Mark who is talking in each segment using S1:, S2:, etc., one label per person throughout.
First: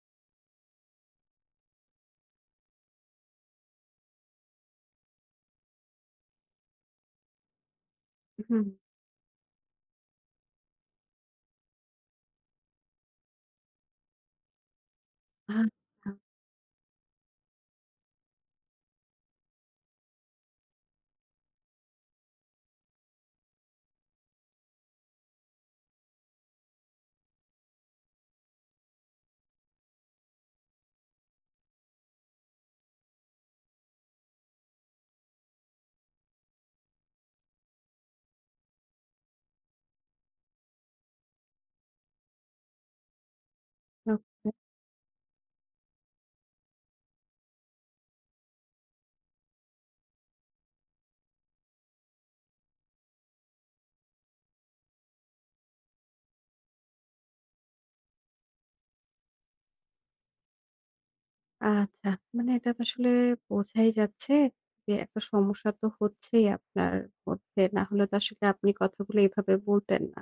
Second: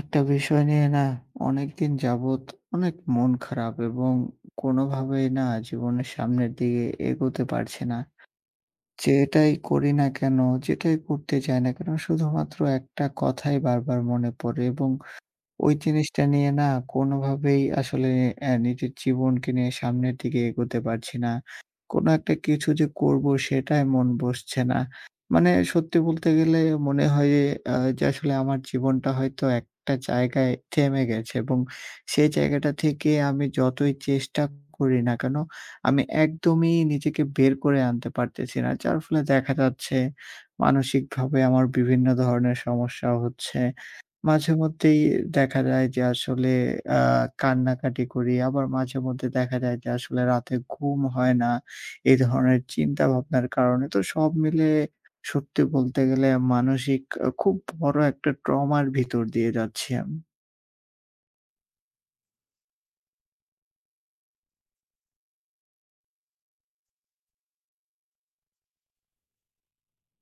S1: একটা বিষয় নিয়ে না, অনেক দিন যাবৎ অনেক মন খারাপ এবং কোনভাবেই না জীবনের সামনের দিকে এগোতে পারছি না।
S2: হুম।
S1: যেটাই করি না কেন, যেটাই করতে যাই না কেন, শুধুমাত্র একটা কথাই বার, বার, মনে পড়ে এবং ওই
S2: আচ্ছা।
S1: জিনিসটা নিয়ে না কোনভাবেই আসলে অ্যা নিজের জীবনকে নিয়ে সামনের দিকে এগোতে পারছি না। কোন একটা কিছু যে করব সেটায় মন বসছে না। মানে সত্যি বলতে গেলে মনে হয় এ অ্যা যে আসলে আমার জীবনটা হয়তো একটা জায়গায় থেমে গেছে। এবং সেই জায়গাটা থেকে আমি যতই চেষ্টা করি না কেন, আমি একদমই নিজেকে বের করে আনতে পারতেছি না। যার ফলে দেখা যাচ্ছে, মানসিকভাবে আমার বিভিন্ন ধরনের সমস্যা হচ্ছে।
S2: [unintelligible]
S1: মাঝেমধ্যেই দেখা যায় যে, আসলে আ কান্নাকাটি করি। আবার মাঝেমধ্যেই দেখা যায় যে, আসলে রাতে ঘুম হয় না। এ ধরনের চিন্তা ভাবনার কারণে। তো সব মিলিয়ে সত্যি বলতে গেলে মানসিক আ খুব বড় একটা ট্রমার ভিতর দিয়ে যাচ্ছি আমি।
S2: আচ্ছা। মানে এটা তো আসলে বোঝাই যাচ্ছে। যে একটা সমস্যা তো হচ্ছেই আপনার মধ্যে। না হলে তো আসলে আপনি কথাগুলো এইভাবে বলতেন না।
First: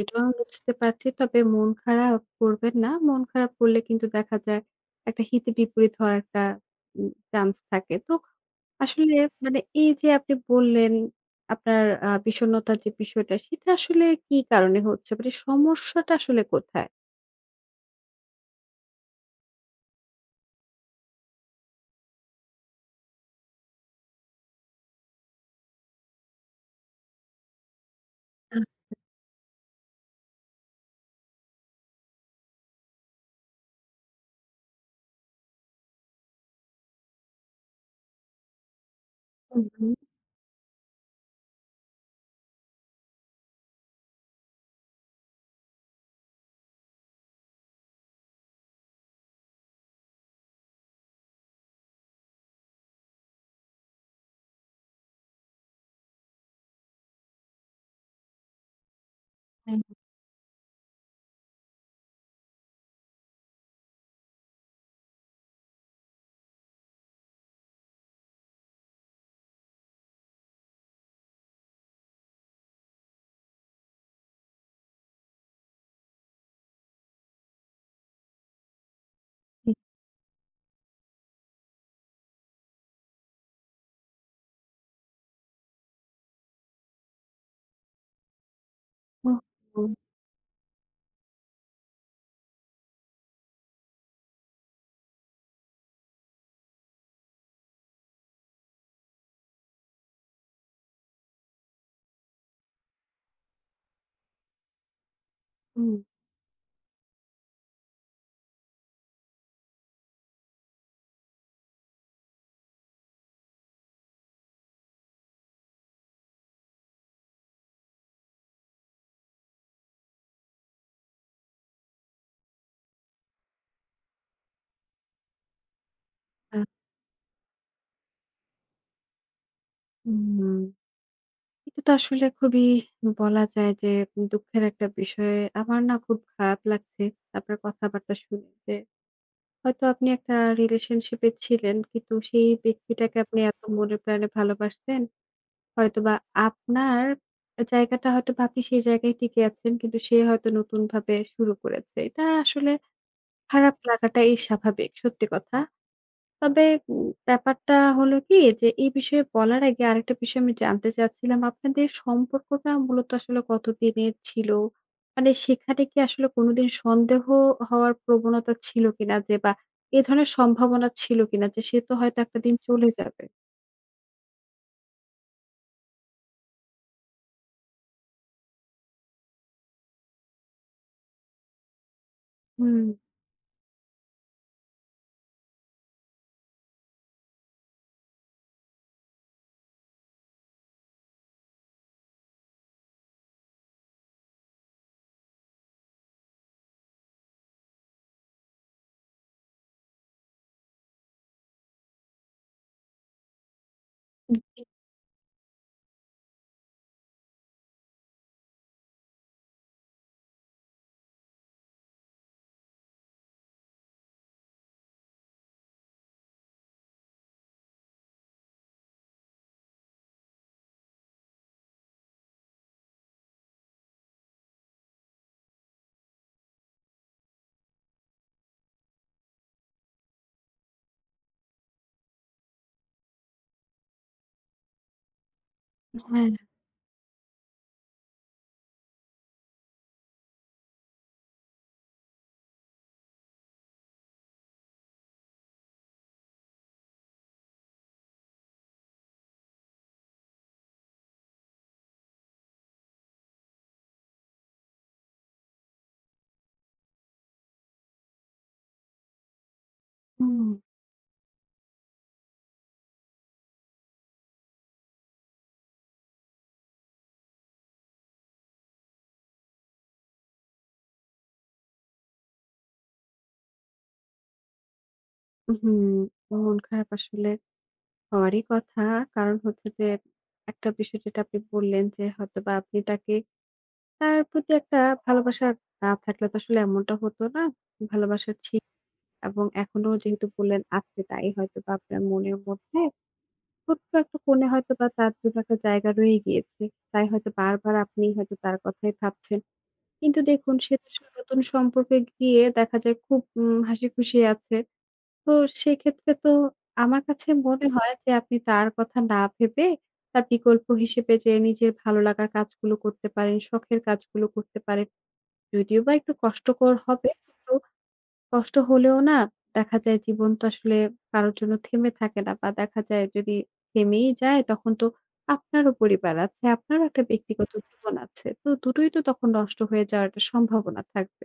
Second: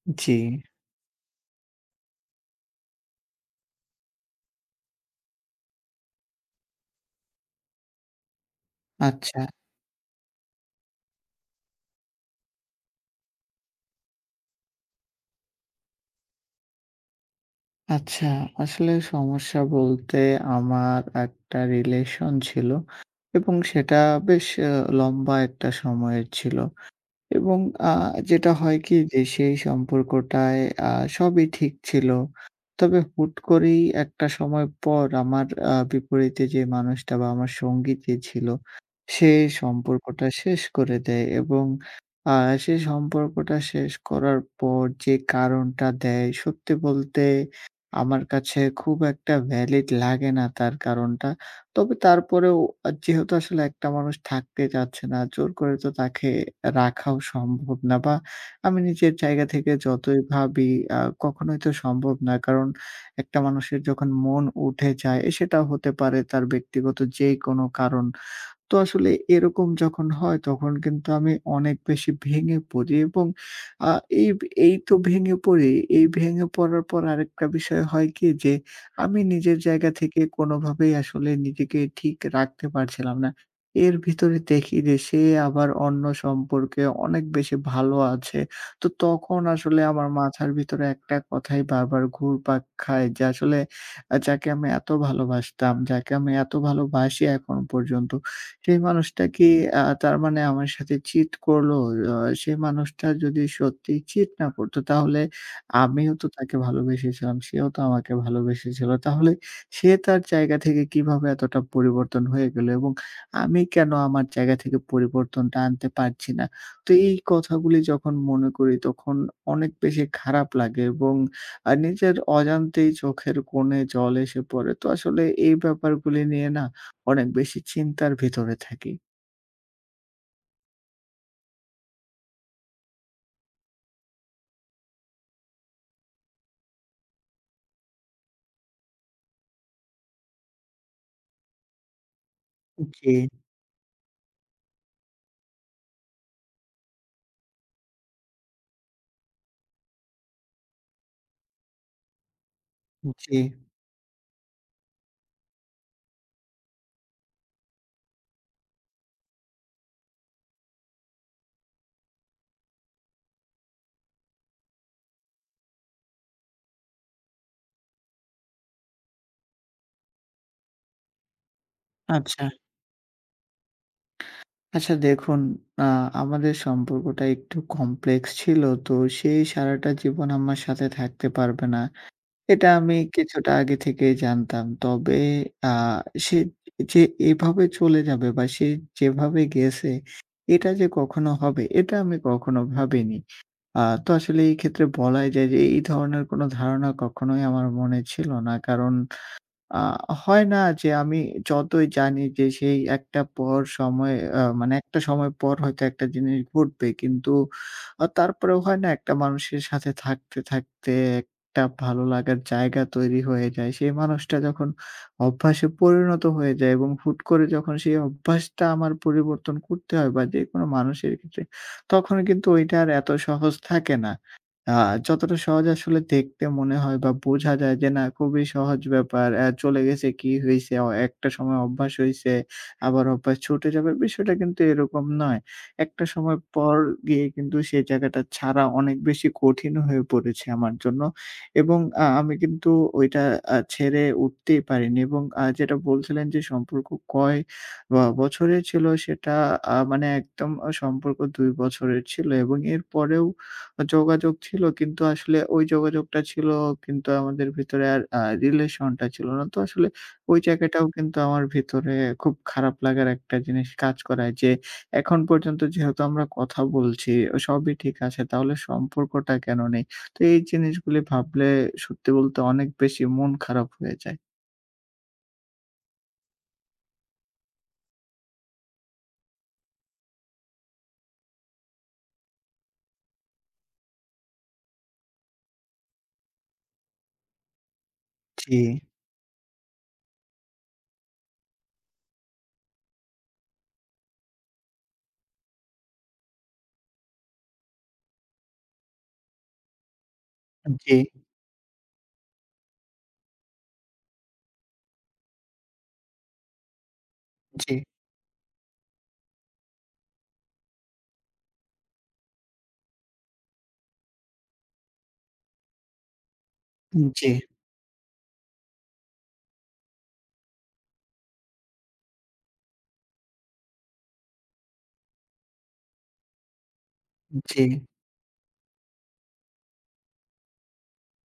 S2: এটাও
S1: জি।
S2: বুঝতে পারছি। তবে মন খারাপ করবেন না। মন খারাপ করলে কিন্তু দেখা যায় একটা হিতে বিপরীত হওয়ার একটা উম চান্স থাকে। তো আসলে
S1: আচ্ছা।
S2: মানে এই যে আপনি বললেন, আপনার আ বিষন্নতার যে বিষয়টা সেটা আসলে কি কারণে হচ্ছে? মানে সমস্যাটা আসলে কোথায়?
S1: আচ্ছা, আসলে সমস্যা বলতে, আমার একটা রিলেশন ছিল, এবং সেটা বেশ আ লম্বা একটা সময়ের ছিল। এবং আ যেটা
S2: হু।
S1: হয় কি যে সেই সম্পর্কটায় আ সবই ঠিক ছিল। তবে হুট করেই একটা সময় পর আমার আ বিপরীতে যে মানুষটা বা আমার সঙ্গী যে ছিল, সে
S2: হু, হু।
S1: সম্পর্কটা শেষ করে দেয়। এবং আ সেই সম্পর্কটা শেষ করার পর যে কারণটা দেয়, সত্যি বলতে আমার কাছে খুব একটা ভ্যালিড লাগে না তার কারণটা। তবে তারপরেও আ যেহেতু আসলে একটা মানুষ থাকতে চাচ্ছে না জোর করে তো তাকে রাখাও সম্ভব না। বা আমি নিজের জায়গা থেকে
S2: হুম।
S1: যতই ভাবি আ কখনোই তো সম্ভব না। কারণ একটা মানুষের যখন মন উঠে যায়, সেটা হতে পারে তার ব্যক্তিগত যে কোন কারণ। তো আসলে এরকম যখন হয়, তখন কিন্তু আমি অনেক বেশি ভেঙে পড়ি এবং আ এইব এই তো ভেঙে পড়ি। এই ভেঙে পড়ার পর আরেকটা বিষয় হয় কি যে, আমি নিজের
S2: হুম।
S1: জায়গা থেকে কোনভাবেই আসলে নিজেকে ঠিক রাখতে পারছিলাম না। এর ভিতরে দেখি যে সে, আবার অন্য সম্পর্কে অনেক বেশি ভালো আছে। তো তখন আসলে
S2: ওহহো!
S1: আমার মাথার ভিতরে একটা কথাই বারবার ঘুরপাক খায়। যে আসলে আ যাকে আমি এত ভালোবাসতাম, যাকে আমি এত ভালোবাসি এখনও পর্যন্ত। সেই মানুষটা কি আ তার মানে আমার সাথে চিট করলো? অ সেই মানুষটা যদি সত্যি চিট না করত তাহলে
S2: হুম।
S1: আমিও তো তাকে ভালোবেসেছিলাম, সেও তো আমাকে ভালোবেসেছিল। তাহলে সে তার জায়গা থেকে কিভাবে এতটা পরিবর্তন হয়ে গেলো? এবং আমি কেন আমার জায়গা থেকে পরিবর্তনটা আনতে পারছি না? তো এই কথাগুলি যখন মনে করি তখন অনেক বেশি খারাপ লাগে এবং আ নিজের অজান্তেই চোখের কোণে জল এসে পড়ে। তো আসলে এই ব্যাপারগুলি নিয়ে
S2: আ
S1: না অনেক বেশি চিন্তার ভিতরে থাকি।
S2: হুম। এটা তো আসলে খুবই বলা যায় যে, দুঃখের একটা বিষয়ে, আমার না খুব খারাপ লাগছে আপনার কথাবার্তা শুনতে। হয়তো আপনি একটা রিলেশনশিপ এ ছিলেন। কিন্তু সেই
S1: উ-জি।
S2: ব্যক্তিটাকে আপনি এত মনে প্রাণে ভালোবাসতেন। হয়তোবা আপনার জায়গাটা হয়তো বাকি সেই জায়গায় টিকে আছেন। কিন্তু সে হয়তো নতুনভাবে শুরু করেছে। এটা আসলে
S1: উ-জী।
S2: খারাপ লাগাটাই স্বাভাবিক। সত্যি কথা। তবে উ ব্যাপারটা হলো কি? যে এই বিষয়ে বলার আগে আরেকটা বিষয় আমি জানতে চাচ্ছিলাম। আপনাদের সম্পর্কটা মূলত আসলে কতদিনের ছিল? মানে সেখানে কি আসলে কোনদিন সন্দেহ হওয়ার প্রবণতা ছিল কিনা? যে বা এ ধরনের সম্ভাবনা ছিল কিনা, যে সে তো হয়তো একটা
S1: আচ্ছা।
S2: দিন চলে যাবে?
S1: আচ্ছা, দেখুন আ আমাদের সম্পর্কটা একটু কমপ্লেক্স ছিল। তো সে সারাটা জীবন আমার সাথে থাকতে পারবে না। এটা
S2: হুম।
S1: আমি কিছুটা আগে থেকেই জানতাম। তবে আ সে যে এভাবে চলে যাবে বা সে যেভাবে গেছে, এটা যে কখনো হবে এটা আমি কখনো ভাবিনি। আ তো আসলে এই ক্ষেত্রে বলাই যায় যে, এই ধরনের কোন ধারণা কখনোই আমার মনে ছিল না। কারণ আ হয় না? যে আমি যতই জানি যে সেই একটা পর সময়
S2: উ
S1: আ
S2: জি।
S1: মানে একটা সময় পর হয়তো একটা জিনিস ঘটবে। কিন্তু আ তারপরেও হয় না একটা মানুষের সাথে থাকতে, থাকতে একটা ভালো লাগার জায়গা তৈরি হয়ে যায়। সেই মানুষটা যখন অভ্যাসে পরিণত হয়ে যায় এবং হুট করে যখন সেই অভ্যাসটা আমার পরিবর্তন করতে হয় বা যেকোনো মানুষের ক্ষেত্রে, তখন কিন্তু ওইটা আর এত সহজ থাকে না। আ যতটা সহজ আসলে দেখতে মনে হয় বা বোঝা যায় যে না, খুবই সহজ ব্যাপার অ্যা চলে গেছে কি হইছে? অ একটা সময় অভ্যাস হইছে, আবার অভ্যাস ছুটে যাবে। বিষয়টা কিন্তু এরকম নয়। একটা
S2: হ্যাঁ।
S1: সময় পর গিয়ে কিন্তু সেই জায়গাটা ছাড়া অনেক বেশি কঠিন হয়ে পড়েছে আমার জন্য। এবং আ আমি কিন্তু ওইটা আ ছেড়ে উঠতেই পারিনি এবং আ যেটা বলছিলেন যে সম্পর্ক কয় বা বছরে ছিল সেটা আ মানে একদম অ সম্পর্ক ২ বছরের ছিল এবং এর পরেও আ যোগাযোগ ছিল। কিন্তু আসলে ওই যোগাযোগটা ছিল কিন্তু আমাদের ভেতরে আর আ রিলেশন টা ছিল না। তো আসলে ওই
S2: হুম।
S1: জায়গাটাও কিন্তু আমার ভেতরে খুব খারাপ লাগার একটা জিনিস কাজ করায় যে, এখন পর্যন্ত যেহেতু আমরা কথা বলছি সবই ঠিক আছে। তাহলে সম্পর্কটা কেন নেই? তো এই জিনিসগুলি ভাবলে সত্যি বলতে অনেক বেশি মন খারাপ হয়ে যায়।
S2: উহু, মন খারাপ আসলে হওয়ারই কথা। কারণ হচ্ছে যে, একটা বিষয় যেটা আপনি বললেন যে, হয়তোবা আপনি তাকে তার প্রতি একটা ভালোবাসা না থাকলে তো আসলে এমনটা হত না। ভালোবাসা ছিক
S1: জী।
S2: এবং এখনো যেহেতু বললেন আজকে তাই হয়তোবা আপনার মনের মধ্যে ছোট্ট একটা কোণে হয়তো বা তার জন্য একটা জায়গা রয়েই গিয়েছে। তাই হয়তো বারবার আপনি হয়তো তার কথাই ভাবছেন। কিন্তু দেখুন
S1: অ্যা
S2: সে তো
S1: জী।
S2: আসলে নতুন সম্পর্কে গিয়ে দেখা যায় খুব উম হাসিখুশি আছে। তো সেক্ষেত্রে তো আমার কাছে মনে
S1: জী।
S2: হয় যে, আপনি তার কথা না ভেবে, তার বিকল্প হিসেবে যে নিজের ভালো লাগার কাজগুলো করতে পারেন, শখের কাজগুলো করতে পারেন। যদিও বা একটু কষ্টকর
S1: উম
S2: হবে,
S1: জ্বী।
S2: তো কষ্ট হলেও না দেখা যায় জীবন তো আসলে কারো জন্য থেমে থাকে না। বা দেখা যায় যদি থেমেই যায় তখন তো আপনারও পরিবার আছে, আপনারও একটা
S1: উম
S2: ব্যক্তিগত
S1: জী।
S2: জীবন আছে। তো দুটোই তো তখন নষ্ট হয়ে যাওয়ার একটা সম্ভাবনা থাকবে।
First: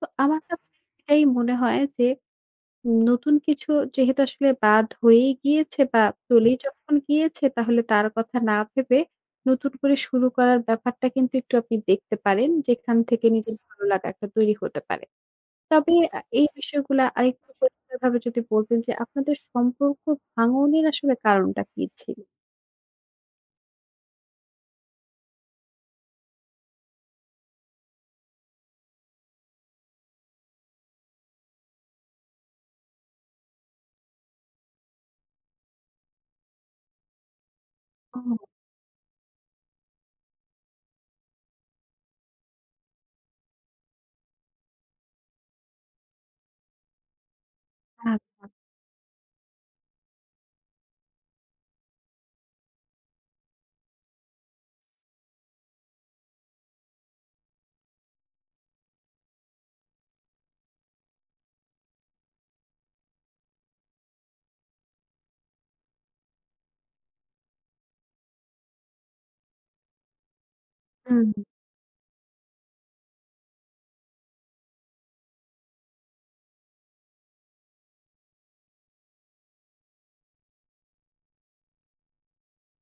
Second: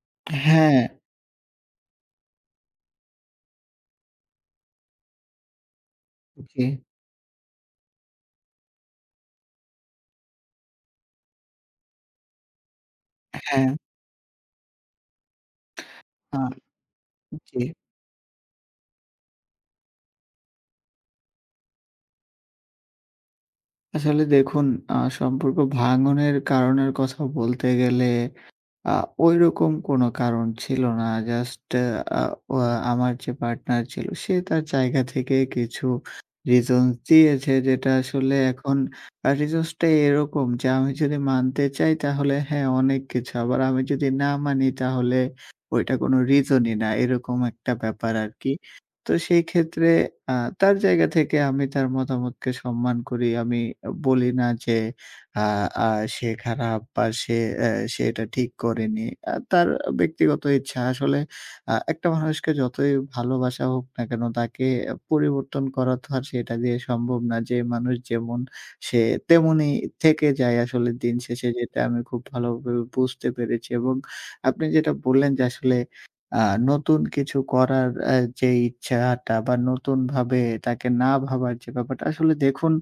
S2: তো
S1: অ্যা
S2: আমার কাছে
S1: হ্যাঁ।
S2: এটাই মনে হয় যে, নতুন কিছু যেহেতু আসলে বাদ হয়েই গিয়েছে বা চলেই
S1: জি।
S2: যখন গিয়েছে। তাহলে তার কথা না ভেবে নতুন করে শুরু করার ব্যাপারটা কিন্তু একটু আপনি দেখতে পারেন। যেখান থেকে
S1: অ্যা
S2: নিজের
S1: হ্যাঁ।
S2: ভালো লাগা একটা তৈরি হতে পারে। তবে আ
S1: আ
S2: এই বিষয়গুলা আরেকটু
S1: জ্বী।
S2: পরিষ্কার ভাবে যদি বলতেন যে, আপনাদের সম্পর্ক ভাঙনের আসলে কারণটা কি ছিল?
S1: আসলে দেখুন আ সম্পর্ক ভাঙনের কারণের কথা বলতে গেলে আ ওইরকম কোন কারণ ছিল না। জাস্ট এ আ ওয়া আমার যে পার্টনার ছিল, সে তার জায়গা থেকে কিছু রিজনস দিয়েছে। যেটা আসলে
S2: ও!
S1: এখন আ রিজনস টাই এরকম যে আমি যদি মানতে চাই তাহলে হ্যাঁ, অনেক কিছু। আবার আমি যদি না মানি, তাহলে ওইটা কোনো রিজনই না। এরকম একটা ব্যাপার
S2: আচ্ছা।
S1: আরকি। তো সেই ক্ষেত্রে আ তার জায়গা থেকে আমি তার মতামতকে সম্মান করি। আমি বলি না যে আ আ সে খারাপ বা সে এ্যা সে এটা ঠিক করেনি। আ তার ব্যক্তিগত ইচ্ছা আসলে আ একটা মানুষকে যতই ভালোবাসা হোক না কেন, তাকে পরিবর্তন করাতো আর সেটা দিয়ে সম্ভব না। যে মানুষ যেমন, সে তেমনই থেকে যায়। আসলে দিন
S2: হু, হুম।
S1: শেষে যেটা আমি খুব ভালোভাবে বুঝতে পেরেছি এবং আপনি যেটা বললেন। যে আসলে আ নতুন কিছু করার এ্যা যেই ইচ্ছা আ টা বা নতুনভাবে তাকে না ভাবার যে ব্যাপারটা। আসলে দেখুন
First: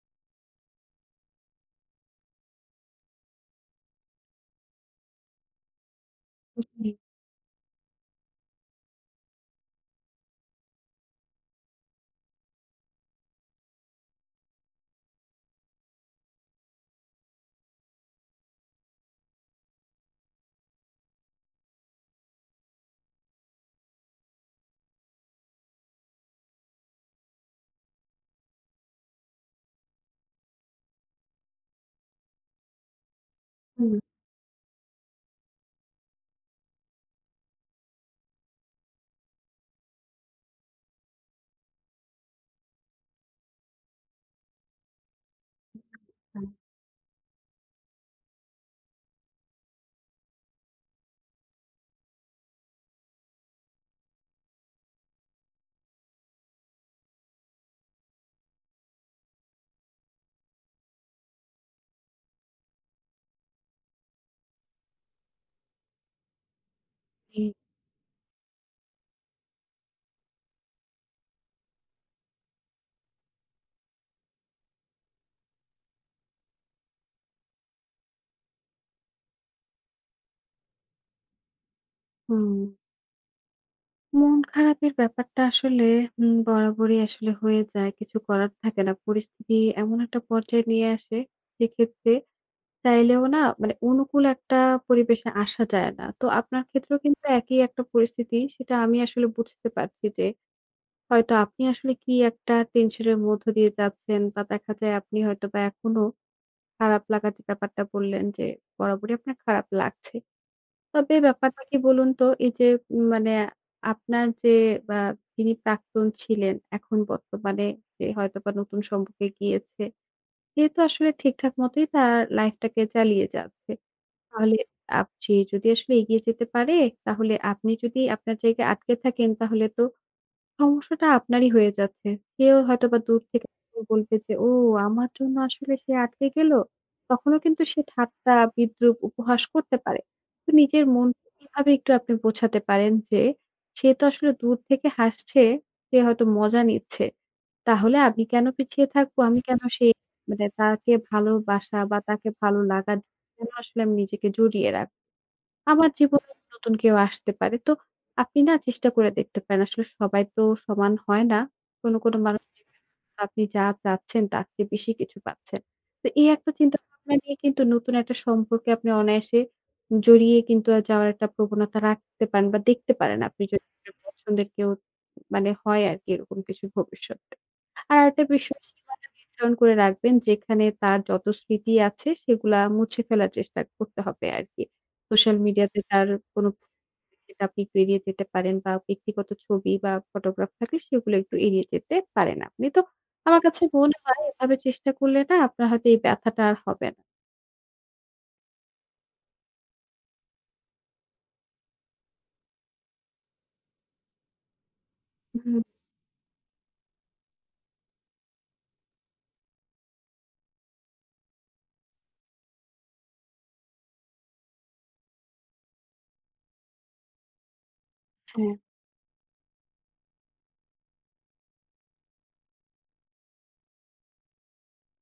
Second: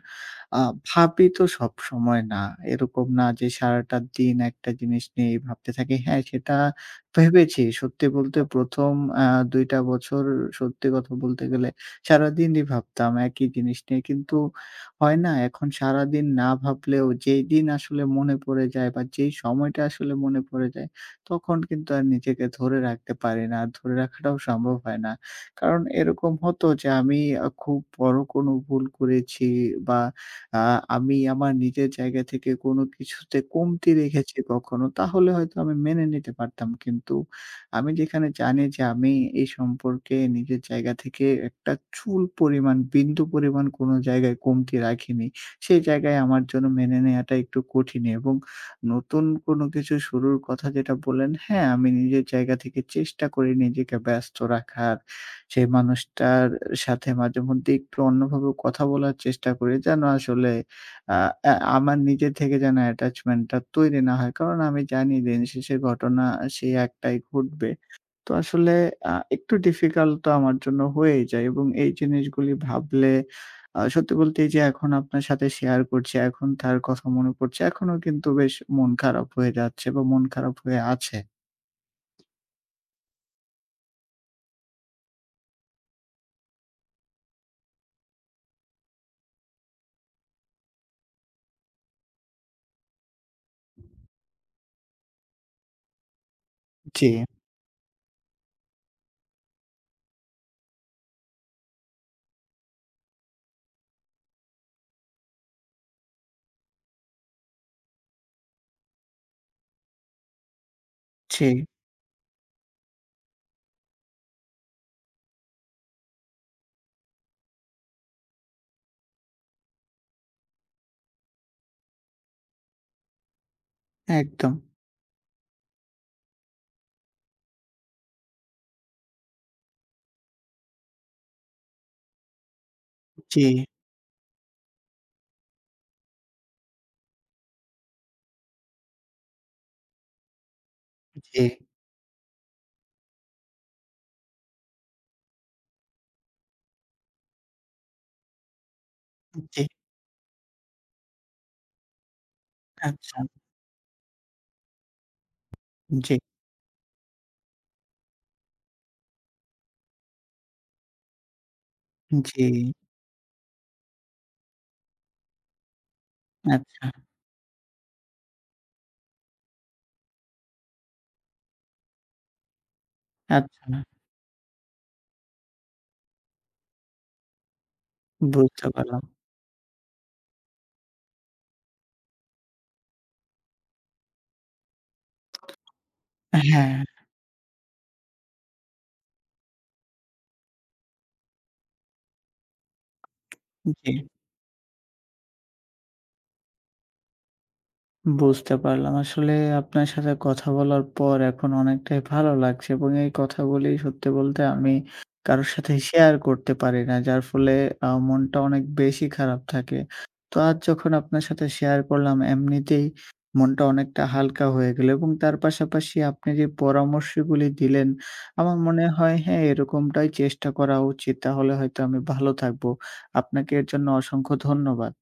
S1: আ ভাবি তো সবসময় না। এরকম না যে সারাটা দিন একটা জিনিস নিয়েই ভাবতে থাকি। হ্যাঁ, সেটা
S2: উ জ্বী।
S1: ভেবেছি। সত্যি বলতে ১ম আ ২ টা বছর সত্যি কথা বলতে গেলে সারাদিনই ভাবতাম একই জিনিস নিয়ে। কিন্তু হয় না? এখন সারাদিন না ভাবলেও যেদিন আসলে মনে পড়ে যায় বা যেই সময়টা আসলে মনে পড়ে যায়, তখন কিন্তু আর নিজেকে ধরে রাখতে পারি না। আর ধরে রাখাটাও সম্ভব হয় না। কারণ এরকম হতো যে আমি আ খুব বড় কোনো ভুল করেছি বা আ আমি আমার নিজের জায়গা থেকে কোনো কিছুতে কমতি
S2: হুম।
S1: রেখেছি কখনো, তাহলে হয়তো আমি মেনে নিতে পারতাম। কিন্তু আমি যেখানে জানি যে আমি এই সম্পর্কে নিজের জায়গা থেকে একটা চুল পরিমাণ, বিন্দু পরিমাণ কোনো জায়গায় কমতি রাখিনি। সেই জায়গায় আমার
S2: হুম।
S1: জন্য মেনে নেওয়াটা একটু কঠিনই এবং নতুন কোনো কিছু শুরুর কথা যেটা বললেন। হ্যাঁ, আমি নিজের জায়গা থেকে চেষ্টা করি, নিজেকে ব্যস্ত রাখার। সেই মানুষটার সাথে মাঝেমধ্যেই একটু অন্যভাবেও কথা বলার চেষ্টা করি। যেন আসলে আ এ্যা আমার নিজের থেকে যেন attachment টা তৈরি না হয়। কারণ আমি জানি দিনশেষের ঘটনা সেই একটাই
S2: জ্বী।
S1: ঘটবে। তো, আসলে আ একটু ডিফিকাল্ট তো আমার জন্য হয়েই যায়। এবং এই জিনিসগুলি ভাবলে আ সত্যি বলতে এই যে এখন আপনার সাথে শেয়ার করছি। এখন তার কথা মনে পড়ছে। এখনো কিন্তু বেশ মন খারাপ হয়ে যাচ্ছে বা মন খারাপ হয়ে আছে।
S2: হুম। মন খারাপের ব্যাপারটা আসলে হু, বরাবরই আসলে হয়ে যায়। কিছু করার থাকে না। পরিস্থিতি এমন একটা পর্যায়ে নিয়ে আসে, সেক্ষেত্রে চাইলেও না মানে অনুকূল একটা পরিবেশে আসা যায় ন। তো আপনার ক্ষেত্রেও
S1: জি।
S2: কিন্তু একই একটা পরিস্থিতি। সেটা আমি আসলে বুঝতে পারছি যে, হয়তো আপনি আসলে কি একটা টেনশন এর মধ্য দিয়ে যাচ্ছেন, বা দেখা যায় আপনি হয়তোবা এখনো খারাপ লাগা যে ব্যাপারটা বললেন, যে বরাবরই আপনার খারাপ লাগছে। তবে ব্যাপারটা
S1: জি।
S2: কি বলুন তো? এই যে উম মানে আপনার যে আ যিনি প্রাক্তন ছিলেন, এখন বর্তমানে যে হয়তোবা নতুন সম্পর্কে গিয়েছে। সে তো আসলে ঠিকঠাক মতোই তার লাইফ টাকে চালিয়ে যাচ্ছে,
S1: একদম।
S2: তাহলে আপ যে যদি আসলে এগিয়ে যেতে পারে, তাহলে আপনি যদি আপনার জায়গায় আটকে থাকেন তাহলে তো, সমস্যাটা আপনারই হয়ে যাচ্ছে। সেও হয়তোবা দূর থেকে
S1: জি।
S2: [unintelligible] বলবে যে, "ও! আমার জন্য আসলে সে আটকে গেল?" তখনো কিন্তু সে ঠাট্টা, বিদ্রূপ, উপহাস করতে পারে। নিজের মনকে
S1: জি।
S2: এভাবে একটু আপনি বোঝাতে পারেন যে, "সে তো আসলে দূর থেকে হাসছে, সে হয়তো মজা নিচ্ছে। তাহলে আমি কেন পিছিয়ে থাকব? আমি কেন
S1: জি।
S2: সে মানে তাকে ভালোবাসা বা তাকে ভালো লাগাদ [unintelligible]
S1: আচ্ছা।
S2: কেন আসলে আমি নিজেকে জড়িয়ে রাখব? আমার
S1: জি।
S2: জীবনে নতুন কেউ আসতে পারে।" তো আপনি না চেষ্টা করে দেখতে পারেন। আসলে সবাই তো সমান হয় না। কোন, কোন
S1: উম
S2: মানুষ
S1: জি।
S2: [unintelligible] আপনি যা চাচ্ছেন তার চেয়ে বেশি কিছু পাচ্ছেন। তো এই একটা
S1: আচ্ছা।
S2: চিন্তাভাবনা নিয়ে কিন্তু নতুন একটা সম্পর্কে আপনি অনায়াসে, জড়িয়ে কিন্তু আ যাওয়ার একটা প্রবণতা রাখতে পারেন বা দেখতে পারেন, আপনি [unintelligible] যদি
S1: আচ্ছা।
S2: এর পছন্দের কেউ মানে হয় আরকি এরকম কিছু ভবিষ্যতে। আর আরেকটা বিষয়
S1: বুঝতে পারলাম।
S2: সীমানা নির্ধারণ করে রাখবেন, যেখানে তার যত স্মৃতি আছে সেগুলা মুছে ফেলার চেষ্টা করতে হবে আরকি। সোশ্যাল মিডিয়াতে তার
S1: অ্যা
S2: কোন
S1: হ্যাঁ।
S2: [unintelligible] যেটা আপনি বেরিয়ে যেতে পারেন, বা ব্যক্তিগত ছবি বা ফটোগ্রাফ থাকলে সেগুলো একটু এড়িয়ে যেতে পারেন আপনি। তো আমার কাছে
S1: জি।
S2: মনে হয়, এভাবে চেষ্টা করলে না, আপনার হয়তো এই ব্যথাটা আর হবে না।
S1: বুঝতে পারলাম। আসলে আপনার সাথে কথা বলার পর এখন অনেকটাই ভালো লাগছে। এবং এই কথাগুলি সত্যি বলতে আমি কারো
S2: উহু।
S1: সাথে শেয়ার করতে পারি না। যার ফলে আ মনটা অনেক বেশি খারাপ থাকে তো আজ যখন আপনার সাথে শেয়ার করলাম, এমনিতেই মনটা অনেকটা হালকা হয়ে গেল এবং তার পাশাপাশি আপনি যে পরামর্শগুলি দিলেন,
S2: হ্যাঁ।
S1: আমার মনে হয় হ্যাঁ, এরকমটাই চেষ্টা করা উচিত। তাহলে হয়তো আমি ভালো থাকবো। আপনাকে এর জন্য অসংখ্য ধন্যবাদ।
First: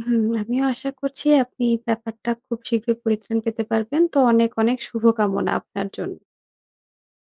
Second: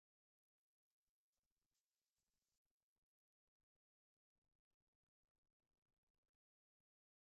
S2: উহু। আমিও আশা করছি আপনি ব্যাপারটা খুব শীঘ্রই পরিত্রাণ পেতে পারবেন। তো অনেক, অনেক শুভকামনা আপনার জন্য।